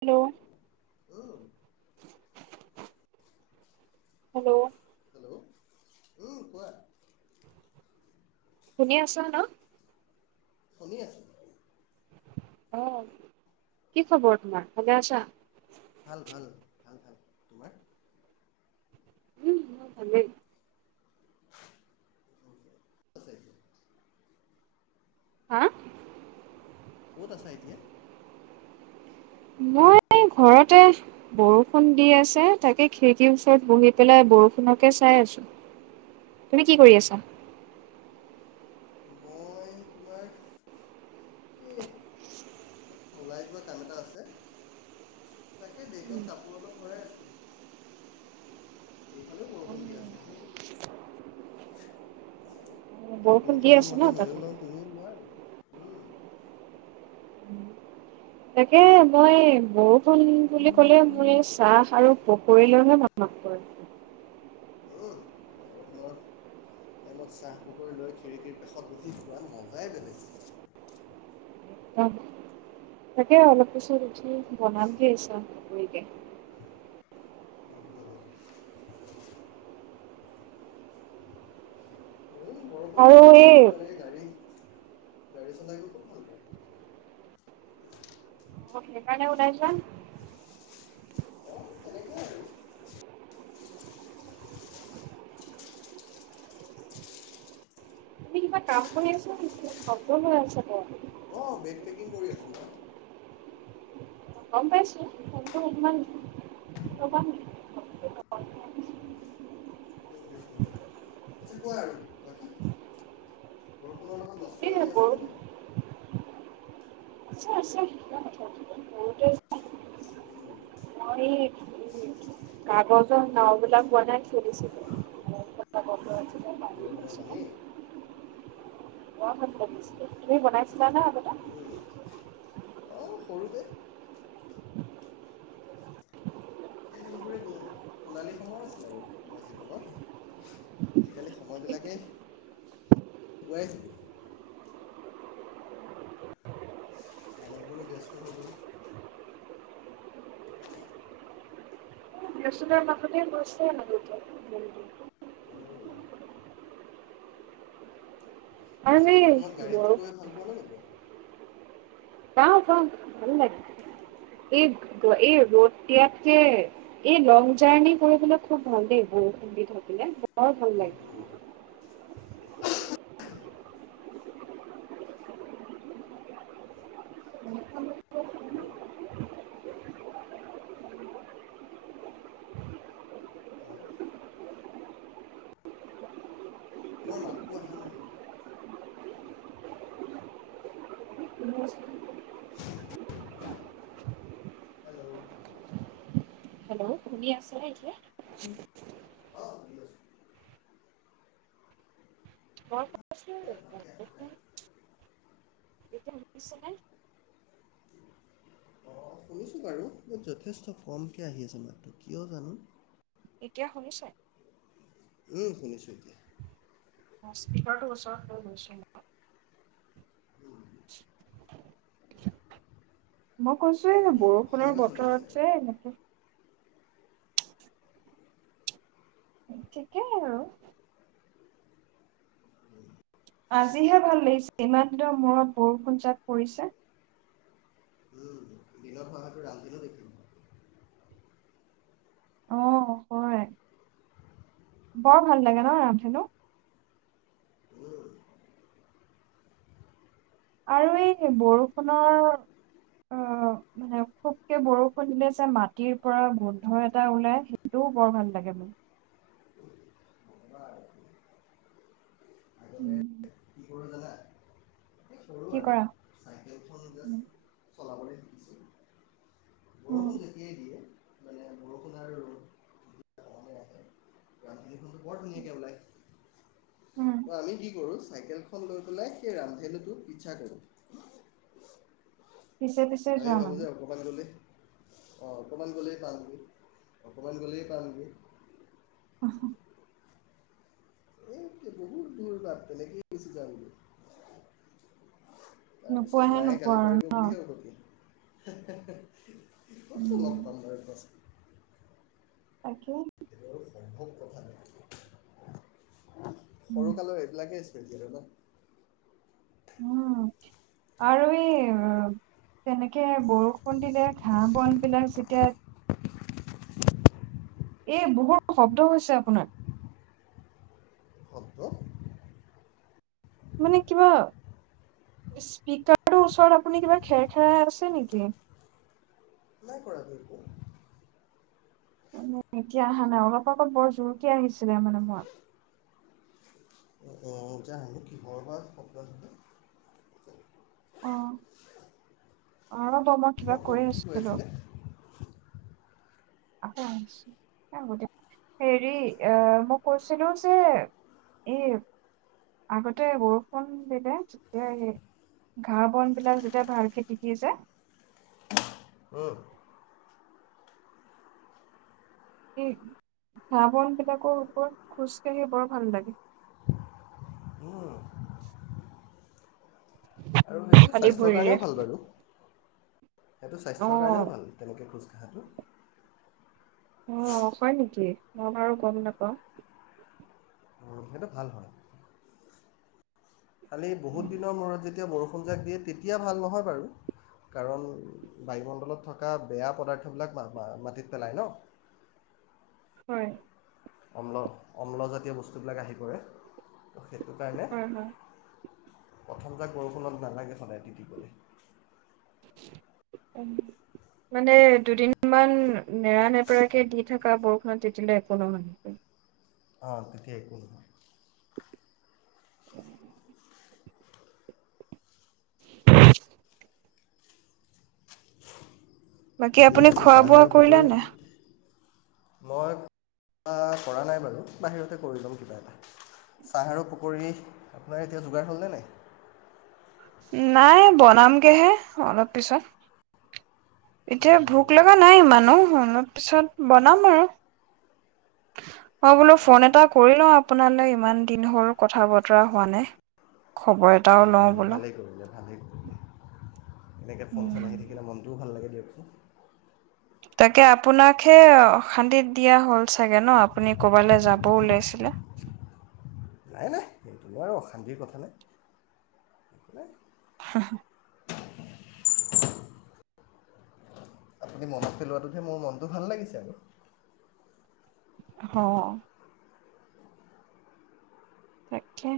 Hello উম, hello hello উম কোৱা শুনি আছ ন শুনি আছো। আহ কি খবৰ তোমাৰ ভালে আছা। ভাল ভাল ভাল ভাল তোমাৰ উম মোৰ ভালেই আছে এতিয়া হা ক'ত আছা এতিয়া মই ঘৰতে বৰষুণ দি আছে তাকে খিৰিকীৰ ওচৰত বহি পেলাই বৰষুণকে চাই আছো তুমি কি কৰি আছা মই তোমাৰ এই ওলাই যোৱা কাম এটা আছে তাকে বেগত কাপোৰ অলপ ভৰাই আছো আছে সেই আজি বৰষুণ দি বৰষুণৰ আছে মজা ন তাতে ময়ও লওঁ তুমিও লোৱা আৰু উম, তাকে মই বহুত ষুণ বুলি ক'লে মোৰ এই চাহ আৰু পকৰীলে হে অম [unintelligible] উম, বৰষুণৰ টাইমত চাহ পকৰি লৈ খিৰিকীৰ কাষত বহি খোৱাৰ মজাই বেলেগ অ তাকে অলপ পিছত ৰুটি বনাম দেৰিকে উম, ময়ো বৰষুণ আৰু এই বতৰলৈতো এনেকৈ গাড়ী গাড়ী চলাই গৈ খুব ভাল পাওঁ। অ হেকানে ওলাই যোৱা অ', তেনেকুৱাই আৰু তুমি কিবা কাম কৰি আছা নে [unintelligible] আছাগে অ বেগ পেকিং কৰি আছোঁ মই। গম পাইছো কিন্তু উম [unintelligible] ভাবিছো [unintelligible] বৰষুণৰ লগত কিপ নষ্টালজি [unintelligible] আছেনে নাই? আছে আছে কিয় নাথাকিব বহুতে আ বৰষুণৰ এই কাগজৰ নাও বিলাক বনাই চলিছিলে কাগজৰ আ ৰোৱা পালী [unintelligible] মই বহুত বনাছিলো তুমি বনাইছিলা নে আগতে কে সেই দিনবোৰে গ'ল সোণালী সময় আছিলে আৰু আমাৰ জীৱনত আজিকালি সময়খিনিকেই সোৱৰাই থাকে য হ [unintelligible] চ নতে গৈছেতে [unintelligible] অ আচ্ছা সেই বৰষুণত ব গাড়ীত গৈ ভাল পোৱা নে পাওঁ পাওঁ ভাল লাগে এই গৰ এই ৰ'দ দিয়াতকে এই লং জাৰ্ণি কৰিবলৈ খুব ভাল দেই বৰষুণ দি থাকিলে বৰ ভাল নোপোৱা? লাগে আৰু তোমাৰ মাতটো অহা নাই হেল্ল' শুণি আছে নে এতিয়া উম মই কৈ ছো তোমাৰ ভালকৈ অহা নাই। শুনিছানে শুনিছো বাৰু, যথেষ্ট কমকে আহি আছে মাতটো কিয় জানো? এতিয়া শুনিছে। উম, শুনিছো এতিয়া। হস্পিটেলৰ ওচৰত থৈ গৈছিলো মই মোক কৈছোয়ে পিছে ন বাকী বৰষুণৰ কেনেকুৱা চলি আছে বতৰত আৰু যে এনেকে ঠিকে হে আৰু। আজিহে ভাল লাগিছে ইমান দিনৰ মূৰত বৰষুণ জাত পৰিছে। উম দিনত হোৱাহেঁতেন ৰান্ধনিও দেখিলোঁ অ', হয়। বৰ ভাল লাগে ন ৰামধেনু। উম আৰু এই বৰষুণৰ আহ মানে, খুবকে বৰষুণ দিলে, যে মাটিৰ পৰা গোন্ধ এটা ওলাই সেইটোও বৰ ভাল লাগে মোৰ। নক'বা আৰু। উম। বুদলৈ [inaudible] এই সৰু কি আৰু কৰা? চাইকেলখন উম, যাষ্ট চলাবলৈ শিকিছো। অ'। মানে বৰষুণ আৰু ৰ'দ যেতিয়া সমানে আহে ৰামধেনুখনটো বৰ ধুনীয়াকৈ ওলাইছে। উম, অ', আমি কি কৰো চাইকেলখন লৈ পেলাই সেই ৰামধেনুটোক পিচ্চা কৰো। পিছে, পিছে যোৱা মানে। অ', অকমান গ'লেই পামগৈ, অকমান গ'লেই পামগৈ। [inaudible] এই বহুত দূৰ বাট তেনেকে গুচি যাম। তাৰ পিছত নোপোৱাহে মায়ে নোপোৱা গালি আৰু পাৰিব ন? বুলিহে উভতি আহোঁ। [unintelligible] কতনো উম, লগ পাম বাৰু কোৱা চোন? তাকে। কথা ন [inaudible] উম, সৰুকালৰ এইবিলাকেই তেজবা [unintelligible] উম, আৰু এই তেনেকে বৰষুণ দিলে, ঘাঁহ বন বিলাক জিকে। এই বহুত শব্দ হৈছে, আপোনাৰ। শব্দ মানে কিবা স্পিকাৰটোৰ ওচৰত আপুনি কিবা খেৰ, খেৰাই আছে নেকি? পৰা বি [inaudible] উম, এতিয়া অহা নাই অলপ আগত বৰ জোৰকে আহিছিলে মানে মন [unintelligible] যে আমি কিহৰ বা সব্দ হ' অ', অ'। মই কিবা অঁ কওক কৰি কি কৈ আছিলো। আছিলে আহিছোঁ-আহো দিয়ক হেৰি, আহ মই কৈছিলো যে, এই আগতে বৰষুণ দিলে যেতিয়া, এই ঘাঁহ বন বিলাক যেতিয়া ভাল খেতি টিতি যায় উম। [unintelligible] ঘাঁহ-বন বিলাকৰ ওপৰত খোজ কাঢ়ি বৰ ভাল লাগে। আৰু সেইটো খালী স্বাস্থ্যৰ ভৰিৰে কাৰণেও ভাল বাৰু। সেইটো অ স্বাস্থ্যৰ কাৰণেও ভাল তেনেকে খোজ কঢ়াটো। অ', হয় নেকি? মই বাৰু গম নাপাওঁ। উ সেইটো ভাল হয়। খালি বহুত দিনৰ মূৰত যেতিয়া বৰষুণ যাক দিয়ে তেতিয়া ভাল নহয় বাৰু কাৰণ বায়ুমণ্ডলত থকা বেয়া পদাৰ্থবিলাক মাটিত পেলায় ন হয় অম্ল অম্লজাতীয় বস্তুবিলাক আহি পৰে সেইটোৱেই কাৰণে হয় হয় প্ৰথম যে বৰষুণত নেলাগে সদায় তি দিবলৈ মানে দুদিন মমান নেৰানেপেৰাকৈ দি থকা বৰষুণত তেতিয়াই একলম অঁ তেতিয়াই কোন বাকী এতিয়া আপুনি পিছে খোৱা চাহ বোৱা আৰু কৰিলে পকৰি নে মই ক কৰা নাই বাৰু বাহিৰতে কৰি ল'ম কিবা এটা চাহ আৰু পকী আপোনাৰ এতিয়া যোগাৰ হ'লনে নাই নাই বনামগেহে অলপ পিছত এতিয়া ভোক লগা নাই মানুহ অলপ পিছত বনাম আৰু অঁ বোলো ফোন এটা কৰি ল আঁ আপোনালৈ ইমান দিন হ'ল কথা বতৰা হোৱা নাই খবৰ এটাও লওঁ বোলো ভালেই কৰিলে ভালেই কৰিলে এনেকৈ ফোন চোন আহি থাকিলে মনটোও ভাল লাগে দিয়ক [unintelligible] তাকে আপোনাক হে অশান্তিত দিয়া হ'ল চাগে ন আপুনি ক'ৰবালৈ যাবও ওলাইছিলে ত আৰু অশান্তিৰ কথা নাই হুহু [inaudible] আপুনি মনত পেলোৱাটোতহে মোৰ মনটো ভাল লাগিছে আৰু অঁ তাকে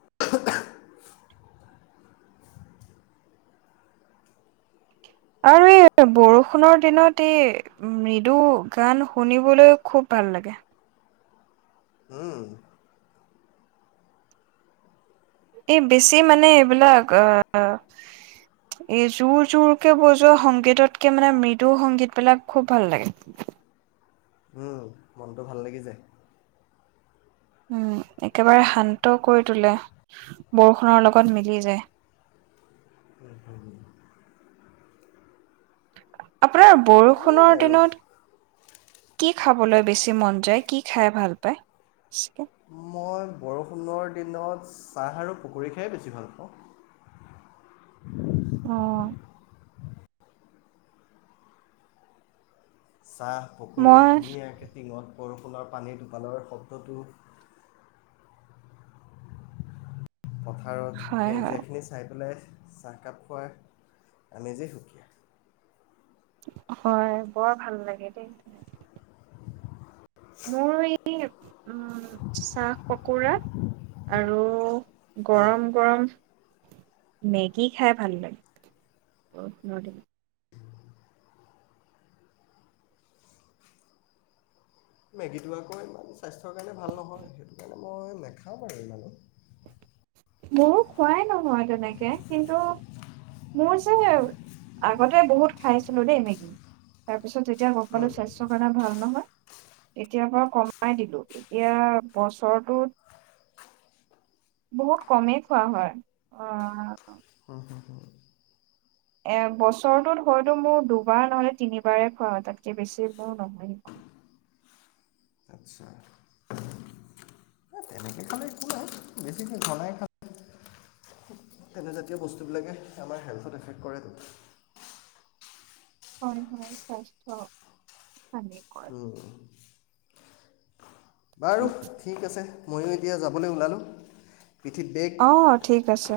[inaudible] আৰু এই বৰষুণৰ দিনত এই মৃদু গান শুনিবলৈও খুব ভাল লাগে উম, এই বেছি মানে এইবিলাক আহ এই জোৰ জোৰকে বজোৱা সংগীতকৈ মানে মৃদু সংগীতবিলাক খুব ভাল লাগে উম, মনটো ভাল লাগি যায় উম একেবাৰে শান্ত কৰি তোলে বৰষুণৰ লগত মিলি যায় আপোনাৰ সেয়াই বৰষুণৰ আৰু দিনত কি খাবলৈ বেছি মন যায় কি খাই ভাল পায় নৰ দিনত চাহ আৰু পকী খাই বেছি ভাল পাওঁ আহ চাহ পকৰি মই ধুনীয়াকৈ দিনত বৰষুণৰ পানী টোপালৰ শব্দটো পথাৰত হয়, হয়। সেউজীয়াখিনি চাই পেলাই চাহকাপ খাই আমেজেই সুকীয়া হয় বৰ ভাল লাগে দেই তেনে [inaudible] চাহ পকুৰা আৰু গৰম গৰম মেগী খাই ভাল লাগে অহ মেগীটো আকৌ ইমান স্বাস্থ্যৰ কাৰণে ভাল নহয় সেইটো কাৰণে মই নাখাাও আৰু ইমানো মোৰো খোৱাই নহয় তেনেকে কিন্তু মোৰ যে আগতে বহুত খাইছিলো দেই মেগি তাৰ তাৰপিছত যেতিয়া গম পালো স্বাস্থ্য কাৰণে ভাল নহয় তেতিয়াৰ পৰা কমাই দিলো এতিয়া বছৰটোত বহুত কমেই খোৱা হয় অ হ হ হ এ বছৰটোত হয়তো মোৰ দুবাৰ নহলে তিনিবাৰে খোৱা তাতকে বেছি মোৰ নহয়ে আছো তেনেকে খালে একো নাই বেছিকে ঘনাই খালে তেনেজাতীয় বস্তুবিলাকে আমাৰ হেল্থত এফেক্ট কৰে হয় হয় স্বাস্থ্য হানিকৰ অ বাৰু ঠিক আছে ময়ো এতিয়া যাবলৈ ওলালোঁ পিঠিত বেগ অ ঠিক আছে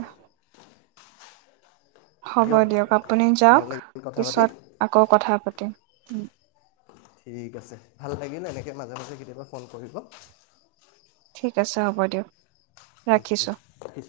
হ'ব দিয়ক আপুনি ভাল যাওক লাগিল কথা পাতি পিছত আকৌ কথা পাতিম উম ঠিক আছে ভাল লাগিল এনেকে মাজে মাজে কেতিয়াবা ফোন কৰিব ঠিক আছে হ'ব দিয়ক উম ৰাখিছো উম